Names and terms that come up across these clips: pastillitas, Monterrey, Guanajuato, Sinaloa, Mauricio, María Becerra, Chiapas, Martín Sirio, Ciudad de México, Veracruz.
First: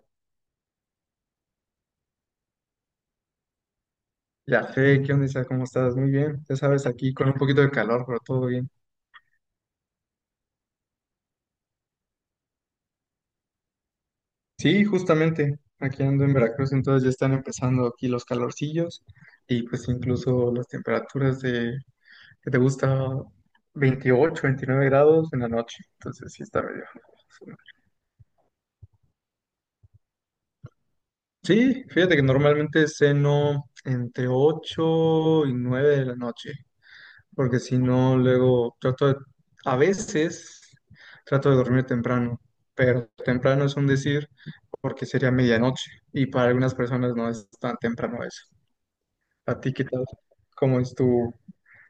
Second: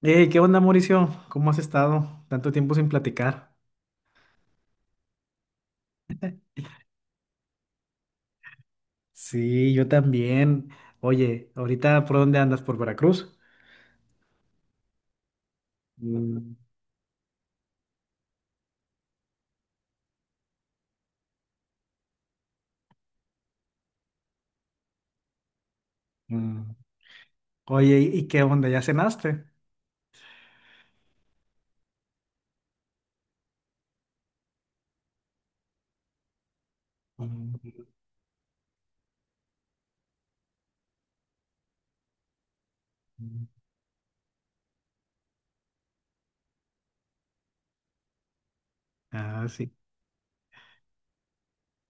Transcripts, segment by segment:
Hey, ¿qué onda, Mauricio? ¿Cómo has estado? Tanto tiempo sin platicar. Ya fe, ¿qué onda, Isa? ¿Cómo estás? Muy bien, ya sabes, aquí con un poquito de calor, pero todo bien. Sí, yo también. Oye, ahorita, ¿por dónde andas? ¿Por Veracruz? Sí, justamente, aquí ando en Mm, Veracruz, entonces ya están empezando aquí los calorcillos y pues incluso las temperaturas de, que te gusta, 28, 29 grados en la noche, entonces sí mm. está medio. Oye, ¿y qué onda? ¿Ya cenaste? Sí, fíjate que normalmente ceno entre 8 y 9 de la noche, Mm, porque si no, luego a veces trato de dormir temprano, pero mm. temprano es un decir porque sería medianoche y para algunas personas no es tan temprano eso. Ah, ¿A sí. ti qué tal? ¿Cómo es tu,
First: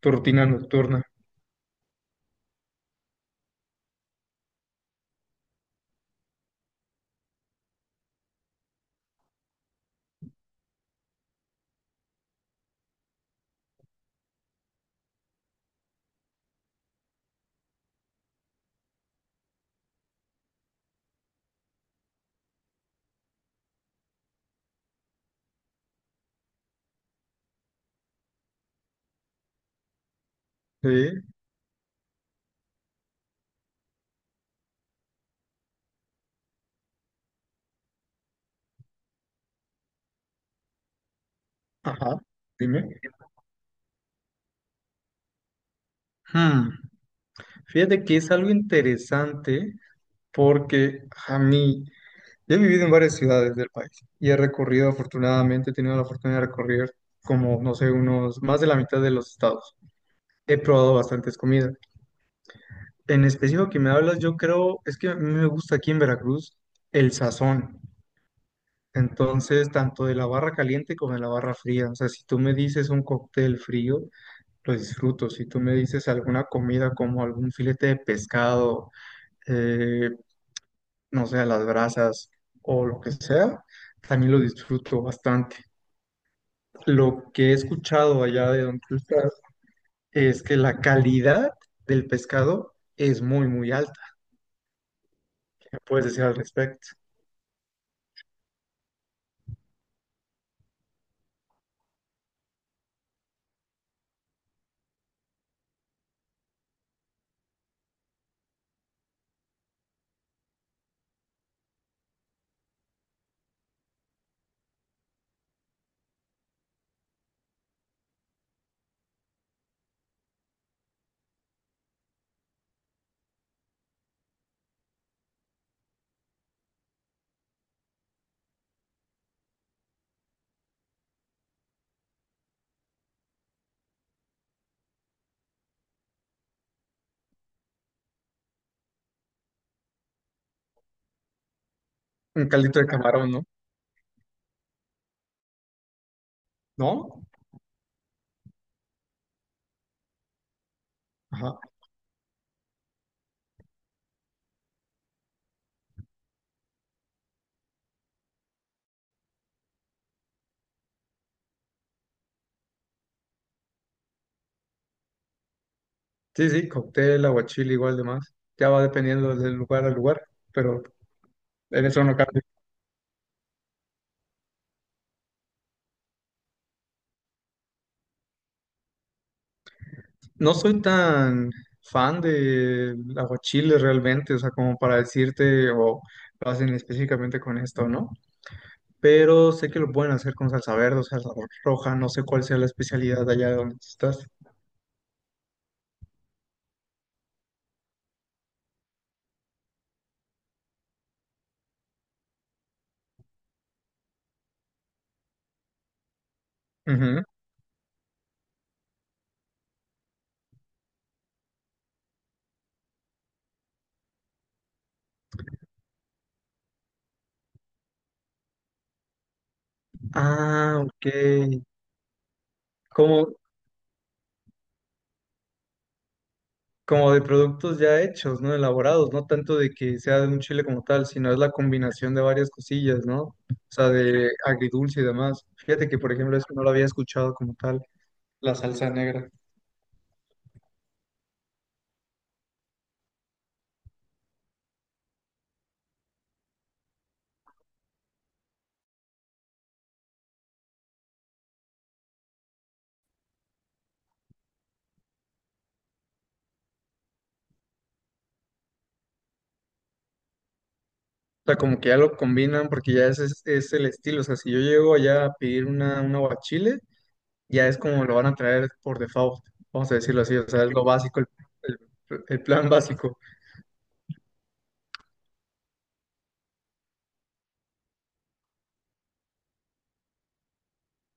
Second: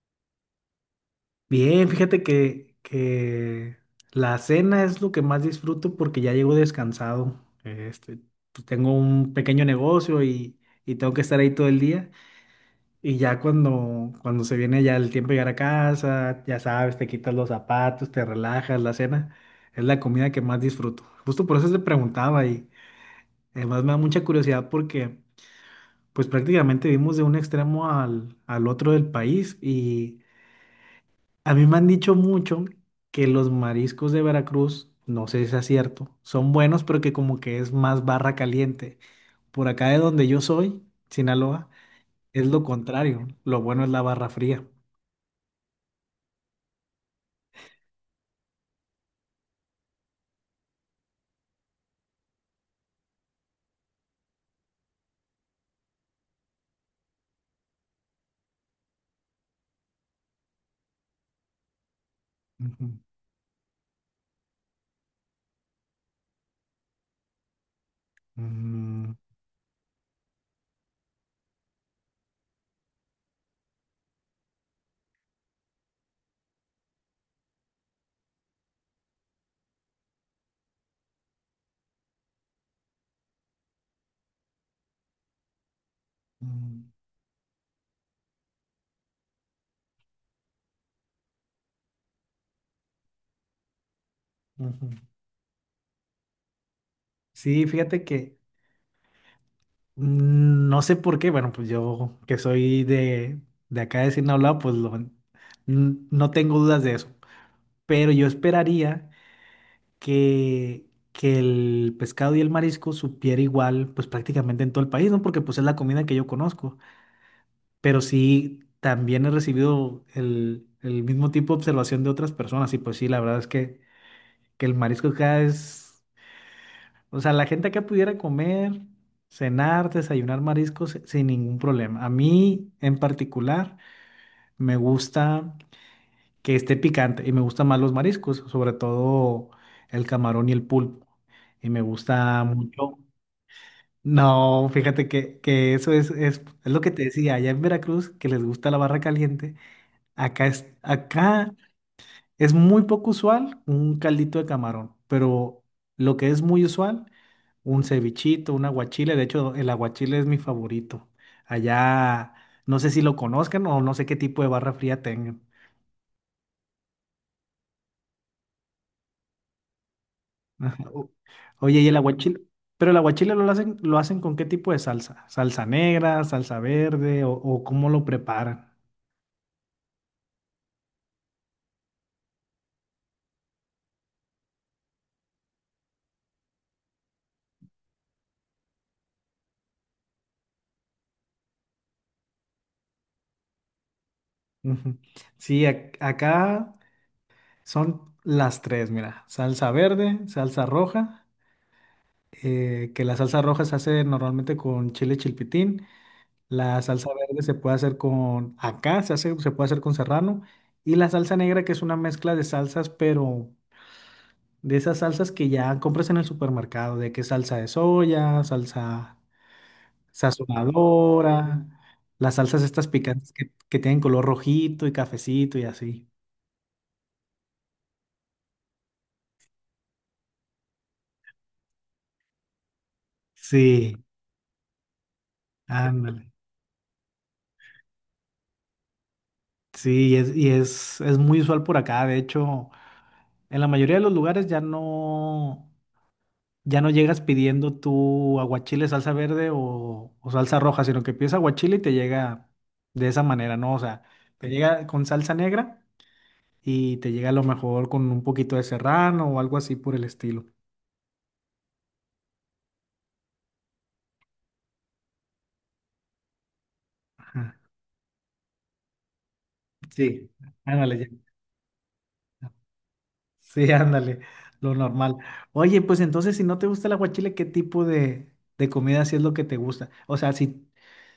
tu rutina nocturna? Bien, fíjate que la cena es lo que más disfruto porque ya llego descansado. Pues tengo un pequeño negocio y tengo que estar ahí todo el día. Y ya cuando se viene ya el tiempo de llegar a casa, ya sabes, te quitas los zapatos, te relajas, la cena, es la comida que más disfruto. Justo por eso te preguntaba y además me da mucha curiosidad porque pues prácticamente vivimos de un extremo al otro del país y Sí, a mí me han dicho mucho que los mariscos de Veracruz, no sé si es cierto, son buenos pero que como que es más barra caliente. Por acá de donde yo soy, Sinaloa, ajá, es lo dime. contrario, lo bueno es la barra fría. Hmm, Fíjate que es algo interesante porque a mí, yo he vivido en varias ciudades del país y afortunadamente, he tenido la fortuna de recorrer como, no sé, unos más de la mitad de los estados. He probado bastantes comidas. Ujú. En específico que me hablas, yo creo, es que a mí me gusta aquí en Veracruz el sazón. Mm, Entonces, tanto de la barra caliente como de la barra fría. O sea, si tú me dices un cóctel frío, lo disfruto. Si tú me dices alguna comida como algún filete de pescado, eh, no sé, a las brasas o lo que sea, también lo disfruto bastante. mm, Lo que he escuchado allá de donde tú estás es que la calidad del pescado es muy, muy alta. ujú. ¿Puedes decir al respecto? Sí, fíjate que no sé por qué, bueno, pues yo que soy de acá de Sinaloa, no tengo dudas de eso. Pero yo esperaría que, que el pescado y el marisco supiera igual, pues prácticamente en todo el país, ¿no? Porque pues es la comida que yo conozco. Pero sí, también he recibido el mismo tipo de observación de otras personas y pues sí, la verdad es que el marisco acá es... O sea, la gente acá pudiera comer, cenar, desayunar mariscos sin ningún problema. A mí en particular me gusta que esté picante y me gustan más los mariscos, sobre todo el camarón y el pulpo. Y me gusta Un caldito de mucho. camarón, ¿no? No, fíjate que es lo que te ¿No? decía, allá en Veracruz, que les gusta la barra caliente. Acá Ajá. es muy poco usual un caldito de camarón, pero lo que es muy usual, un cevichito, un aguachile. De hecho, el aguachile es mi favorito. Allá, no sé si lo conozcan o no sé qué tipo de barra fría tengan. Sí, sí, cóctel, aguachile, igual de más. Ya va dependiendo del lugar al lugar, pero Ajá. Oye, en ¿y el eso no aguachile? cambia. Pero el aguachile lo hacen con qué tipo de salsa? ¿Salsa negra, salsa verde o cómo lo preparan? No soy tan fan del aguachile realmente, o sea, como para decirte o lo hacen específicamente con esto, ¿no? Pero sé que lo pueden hacer con salsa verde o salsa roja, no sé cuál sea la especialidad de allá de donde tú estás. Ujú. Sí, acá son las tres, mira, salsa verde, salsa roja. Que la salsa roja se hace normalmente con chile chilpitín, la salsa Ujú. verde se puede hacer con acá, se puede hacer con serrano, y la salsa negra que es una mezcla de salsas, pero de esas salsas que ya compras en el supermercado, de que salsa de soya, salsa Ah, ok. sazonadora, las salsas estas ¿Cómo, picantes que tienen color rojito y cafecito y así. como de productos ya hechos, ¿no? Elaborados, no tanto de que sea de un chile como tal, sino es la combinación de varias cosillas, ¿no? O sea, Sí, de agridulce y demás. Fíjate que, por ándale. ejemplo, eso no lo había escuchado como tal, la salsa negra. Sí, es muy usual por acá. De hecho, en la mayoría de los lugares ya no. Ya no llegas pidiendo tu aguachile, salsa verde o salsa roja, sino que pides aguachile y te llega de esa manera, ¿no? O sea, te llega con salsa negra y te llega a lo mejor con un poquito de serrano o algo así por el estilo. O sea, como que ya lo combinan porque ya ese es el estilo. O sea, si yo llego allá a pedir un aguachile, Ajá. ya es como lo van a traer por default, vamos a decirlo Sí. así. O sea, es lo Ándale, ya. básico, el- el plan básico. Sí, ándale, lo normal. Oye, pues entonces, si no te gusta el aguachile, ¿qué tipo de comida sí es lo que te gusta? O sea, si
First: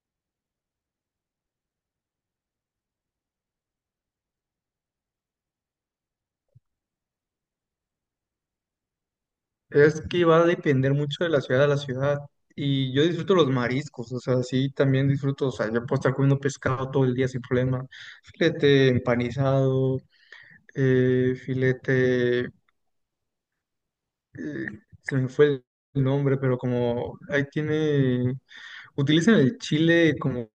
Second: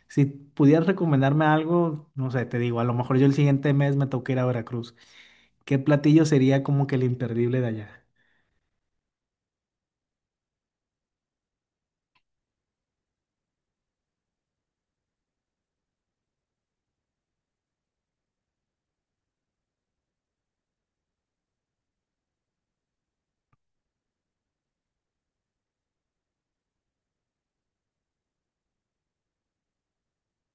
si pudieras recomendarme algo, no sé, te digo, a lo mejor yo el siguiente mes me toca ir a Veracruz. ¿Qué platillo sería como que el imperdible de allá? Es que va a depender mucho de la ciudad a la ciudad. Y yo disfruto los mariscos, o sea, sí, también disfruto, o sea, yo puedo estar comiendo pescado todo el día sin problema. Filete empanizado, filete, se me fue el nombre, pero como ahí tiene, utilizan el chile como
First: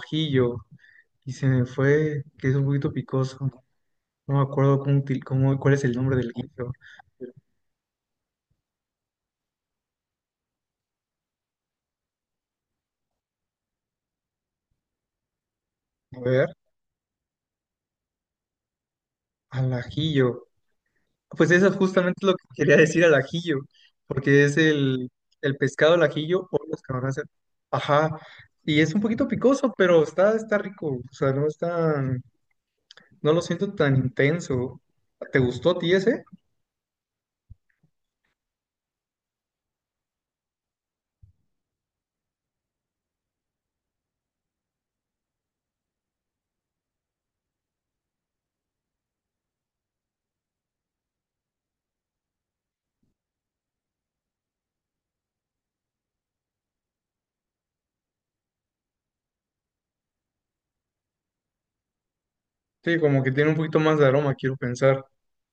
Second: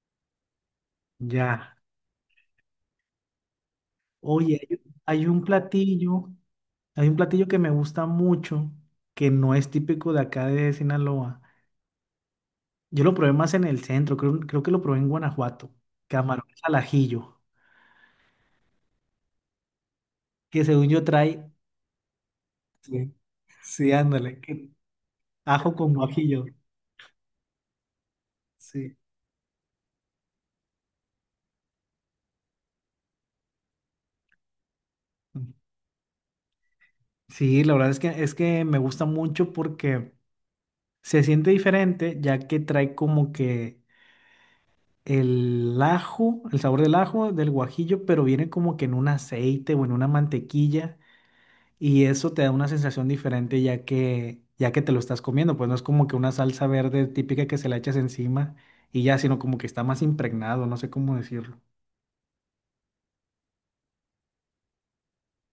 ajillo y se me Ya. fue, que es un poquito picoso. No me Oye, acuerdo hay un cuál es el nombre platillo, del guillo. hay un platillo que me gusta mucho, que no es típico de acá de Sinaloa. Yo lo probé más en el centro, creo que lo probé en Guanajuato. A ver, Camarones al ajillo, al ajillo. que según yo trae... Pues eso justamente es lo que quería decir Sí, al ajillo, sí, ándale, porque es que el ajo con pescado al guajillo. ajillo o los camarones. Ajá, y es Sí. un poquito picoso, pero está rico, o sea, no es tan, no lo siento tan intenso. ¿Te gustó a ti ese? Sí, la verdad es es que me gusta mucho porque... Se siente diferente ya que trae como que el ajo, el sabor del ajo, del guajillo, pero viene como que en un aceite o en una mantequilla y eso te da una sensación diferente ya que te lo estás comiendo, pues no es como que una salsa verde típica que se la echas encima y ya, sino como que está más impregnado, no sé cómo decirlo. Sí, como que tiene un poquito más de aroma, quiero pensar.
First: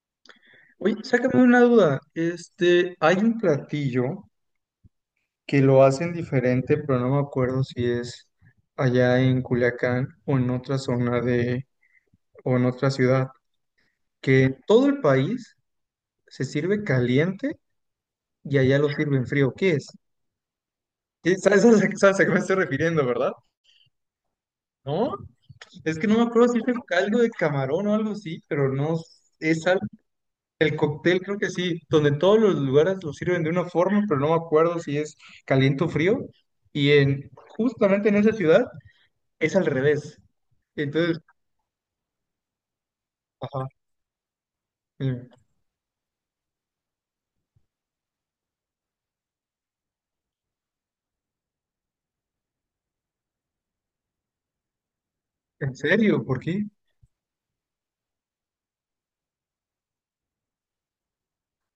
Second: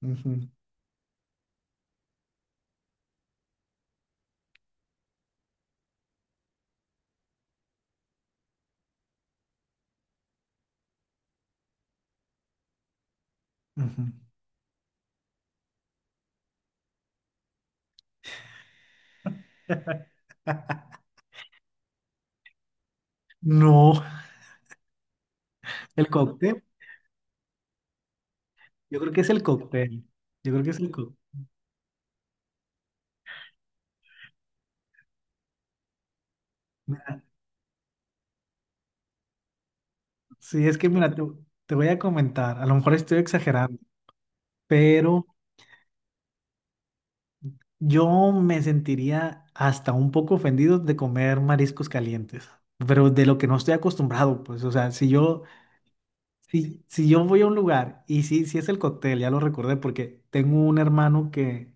Ujú, Oye, sácame una duda, hay un platillo que lo hacen diferente, pero no me acuerdo si es allá en Culiacán o en otra zona de, o en otra ciudad ujú. que en todo el país se sirve caliente y allá lo sirven frío. ¿Qué es? ¿Sabes a qué me estoy refiriendo, ¿verdad? No, No, es que el no me acuerdo si cóctel. es el caldo de camarón o algo así, pero no Yo creo que es el es cóctel. Yo creo que el es el cóctel. cóctel, creo que sí, donde todos los lugares lo sirven de una forma, pero no me acuerdo si es caliente o frío. Y en justamente en esa ciudad es al revés. Sí, es que mira, Entonces, te voy a comentar. A lo mejor estoy ajá, exagerando. Pero eh, yo me sentiría hasta un poco ofendido de comer mariscos calientes, pero de lo que no estoy acostumbrado, pues, o sea, ¿en serio? ¿Por qué? si, si yo voy a un lugar y sí, sí es el cóctel, ya lo recordé porque tengo un hermano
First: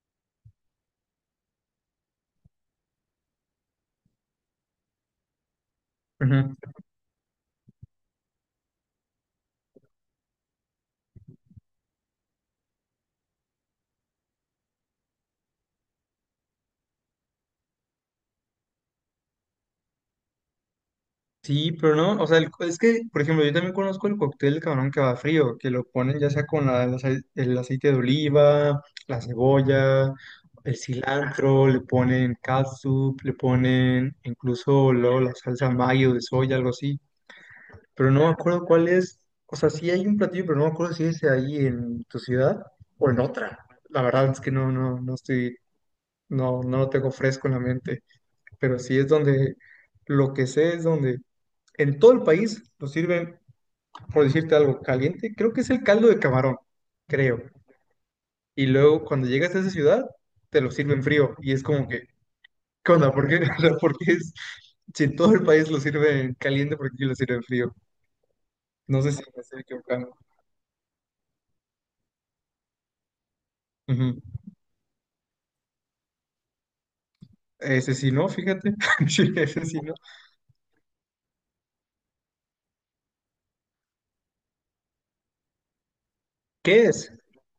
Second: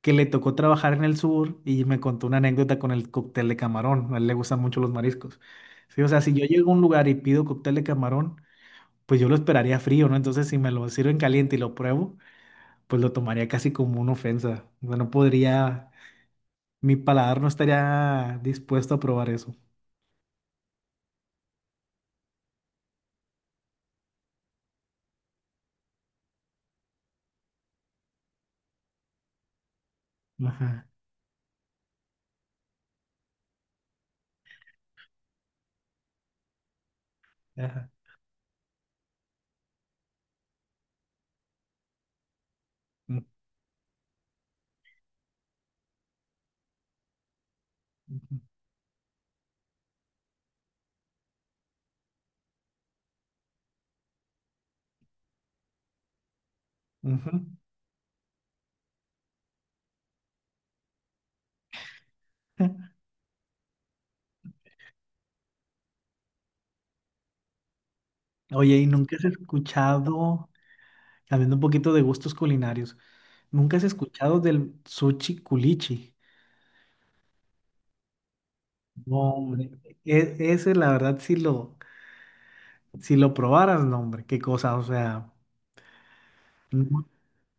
que le tocó trabajar en el sur y me contó una anécdota con el cóctel de camarón, a él le gustan mucho los mariscos. Sí, o sea, si yo llego a un lugar y pido cóctel de camarón, pues yo lo esperaría frío, ¿no? Entonces, si me lo sirven caliente y lo pruebo, pues lo tomaría casi como una ofensa. O sea, no podría. Mi paladar no estaría dispuesto a probar eso. Sí, pero no, o sea, es que, por ejemplo, yo también conozco el cóctel de camarón que va frío, que lo ponen ya sea con el aceite de oliva, la cebolla, el Ajá, cilantro, le ponen catsup, le ponen incluso luego la salsa mayo de soya, algo así. ajá. Pero no me acuerdo cuál es, o sea, sí hay un platillo, pero no me acuerdo si es ahí en tu ciudad o en Ujú, otra. La verdad es que no, no, no estoy, no, no lo tengo fresco en la mente, pero sí es lo que sé es donde en todo el país lo sirven, por decirte algo, caliente. Creo que es el caldo de camarón, ujú. creo. Y luego cuando llegas a esa ciudad, te lo sirven frío. Y es como que, ¿qué onda? ¿Por qué? O sea, ¿por qué es, si en todo el país lo sirven caliente, ¿por qué lo sirven frío? Oye, ¿y No sé nunca si has me estoy equivocando. escuchado, cambiando un poquito de gustos culinarios, nunca has Ujú. escuchado del sushi culichi? Ese sí no, fíjate. No, Sí, ese hombre, sí no. Ese la verdad si lo probaras, no, hombre, qué cosa, o sea, ¿Qué no- es?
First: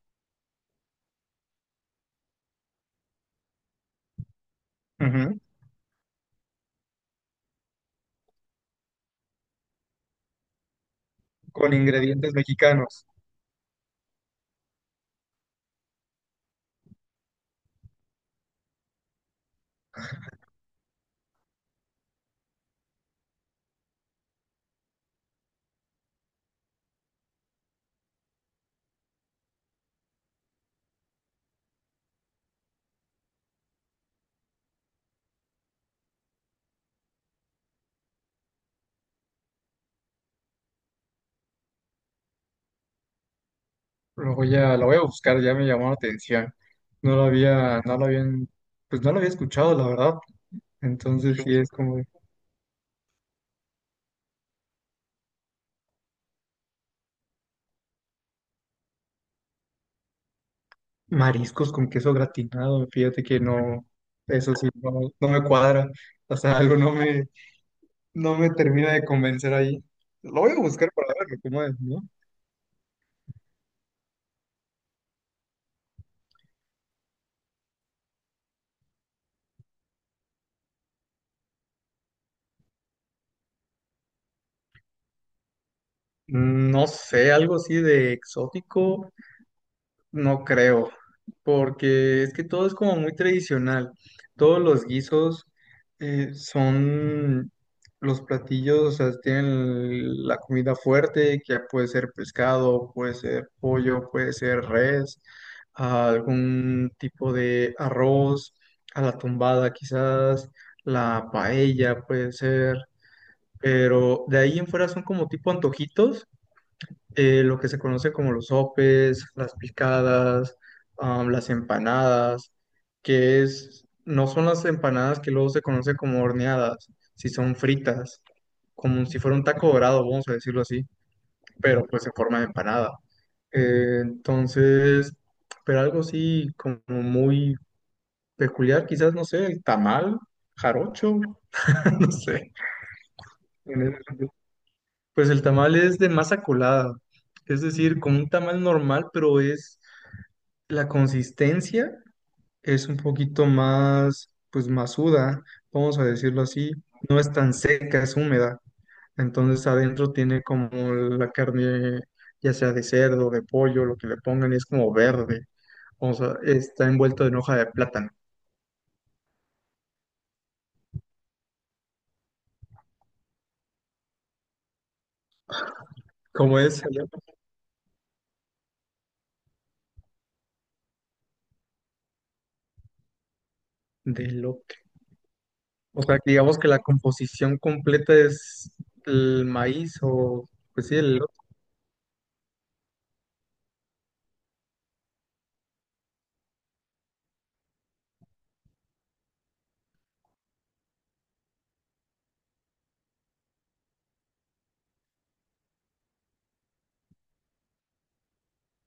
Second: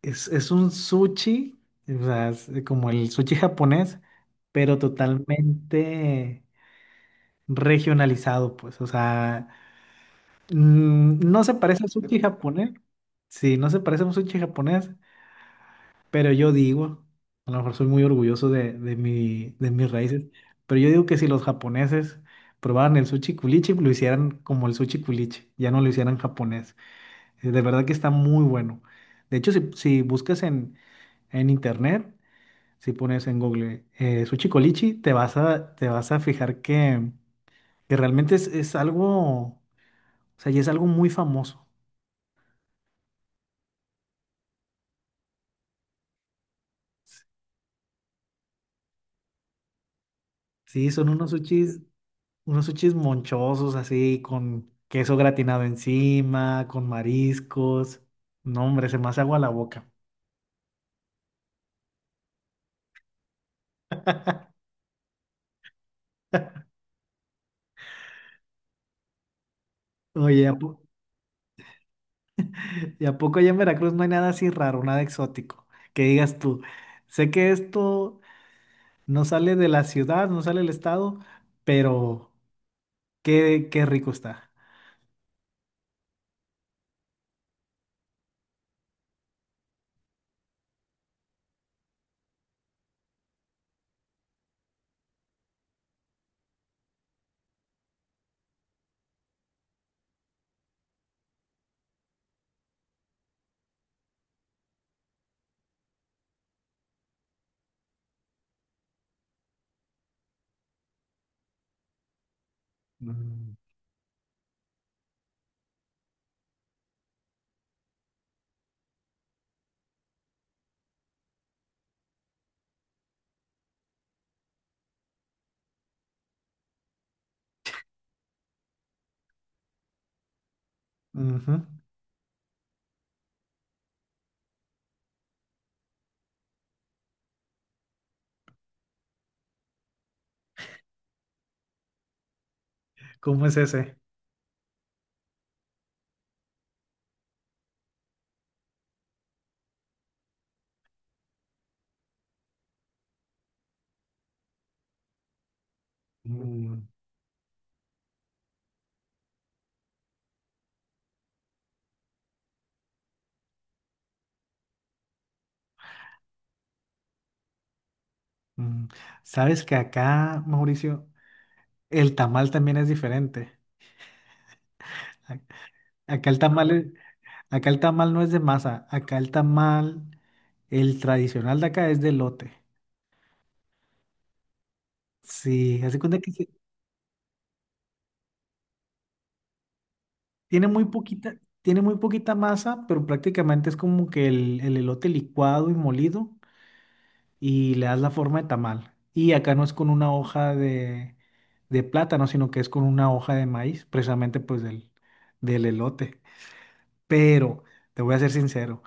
es un sushi, o sea, es como el sushi japonés, pero Ujú. totalmente regionalizado, pues, o sea, mm, no se Con parece a sushi ingredientes japonés. mexicanos. Sí, no se parece a un sushi japonés, pero yo digo, a lo mejor soy muy orgulloso de mi, de mis raíces, pero yo digo que si los japoneses probaran el sushi culichi, lo hicieran como el sushi culichi, ya no lo hicieran japonés. De verdad que está muy bueno. De hecho, si buscas en internet, si pones en Google sushi culichi, te te vas a fijar que realmente es algo, o sea, ya es algo muy famoso. Lo voy a buscar, ya me llamó la atención. No lo había, no lo habían, pues no lo había escuchado, la verdad. Sí, son Entonces sí es como, unos sushis monchosos así, con queso gratinado encima, con mariscos. No, hombre, se me hace agua la boca. mariscos con queso gratinado, fíjate que no, eso sí, no, no me cuadra, o sea, algo no me termina de convencer ahí. Lo Oye, voy a buscar para verlo, cómo es, ¿no? ¿y a poco allá en Veracruz no hay nada así raro, nada exótico? Que digas tú, sé que esto no sale de la ciudad, no sale del estado, pero qué, qué rico está. No sé, algo así de exótico, no creo, porque es que todo es como muy tradicional. Todos los guisos son los platillos, o sea, tienen la comida fuerte, que puede ser pescado, puede ser pollo, puede ser res, algún tipo de arroz, a la tumbada quizás, la paella puede ser, Mm, pero de ahí en fuera son como tipo antojitos lo que se conoce como los sopes, las picadas, las empanadas, no son las empanadas que luego se conoce como horneadas, si son fritas, como si fuera un taco dorado, vamos a decirlo así, ujú. pero pues en forma de empanada. Entonces, pero algo así como muy peculiar, quizás, no sé, el tamal, jarocho, no sé. ¿Cómo es En ese? ese sentido. Pues el tamal es de masa colada, es decir, como un tamal normal, pero es la consistencia es un poquito más, pues, masuda, vamos a decirlo así. Mm, No es tan seca, es húmeda. Entonces adentro tiene como la carne, ya sea de cerdo, de pollo, lo que le pongan, y es como verde. O sea, está envuelto en hoja de plátano. mm. ¿Sabes que acá, Mauricio, el tamal también es diferente? Acá el ¿Cómo tamal, es es- allá? Acá el tamal no es de masa, acá el tamal, el tradicional de acá es de lote. De elote. Sí, hace O sea, cuenta que digamos que la composición completa es el maíz o, tiene muy pues sí, el elote. poquita, tiene muy poquita masa, pero prácticamente es como que el elote licuado y molido y le das la forma de tamal. Y acá no es con una hoja de plátano, sino que es con una hoja de maíz, precisamente pues del elote. Pero te voy a ser sincero,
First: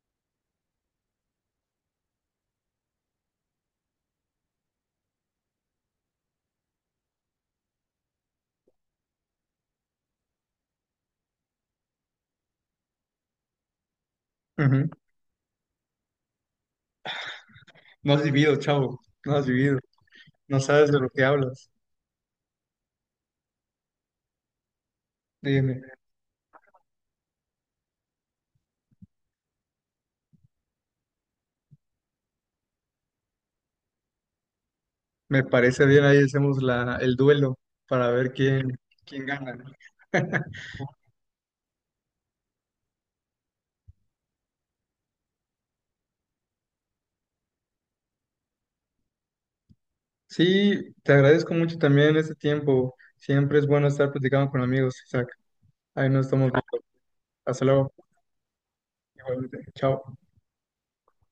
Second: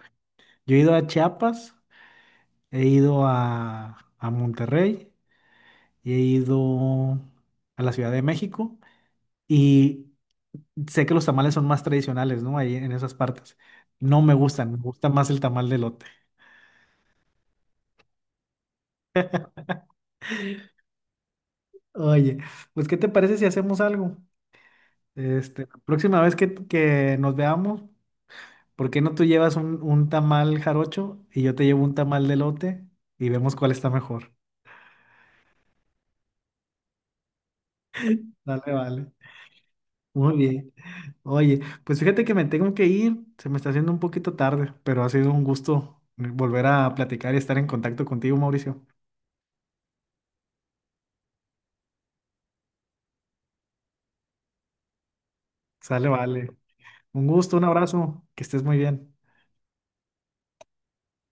yo he ido a Chiapas, he ido a Monterrey, y he ido a la Ciudad de México y sé que los tamales son más tradicionales, ¿no? Ahí en esas partes. No me gustan, me Ujú. gusta más el tamal de lote. No has vivido, chavo. No has vivido. No sabes de lo que hablas. Oye, pues ¿qué te parece si hacemos algo? La Dime. próxima vez que nos veamos, ¿por qué no tú llevas un tamal jarocho y yo te llevo un tamal de lote y vemos cuál está mejor? Me parece bien, ahí hacemos el duelo para ver Dale, quién, vale. quién gana, ¿no? Muy bien. Oye, pues fíjate que me tengo que ir, se me está haciendo un poquito tarde, pero ha sido un gusto volver a platicar y estar en contacto contigo, Mauricio. Sí, te agradezco mucho también este tiempo. Siempre es bueno estar platicando con amigos, Isaac. Sale, Ahí nos vale. estamos viendo. Un gusto, un Hasta luego. abrazo, que estés muy bien. Igualmente. Chao.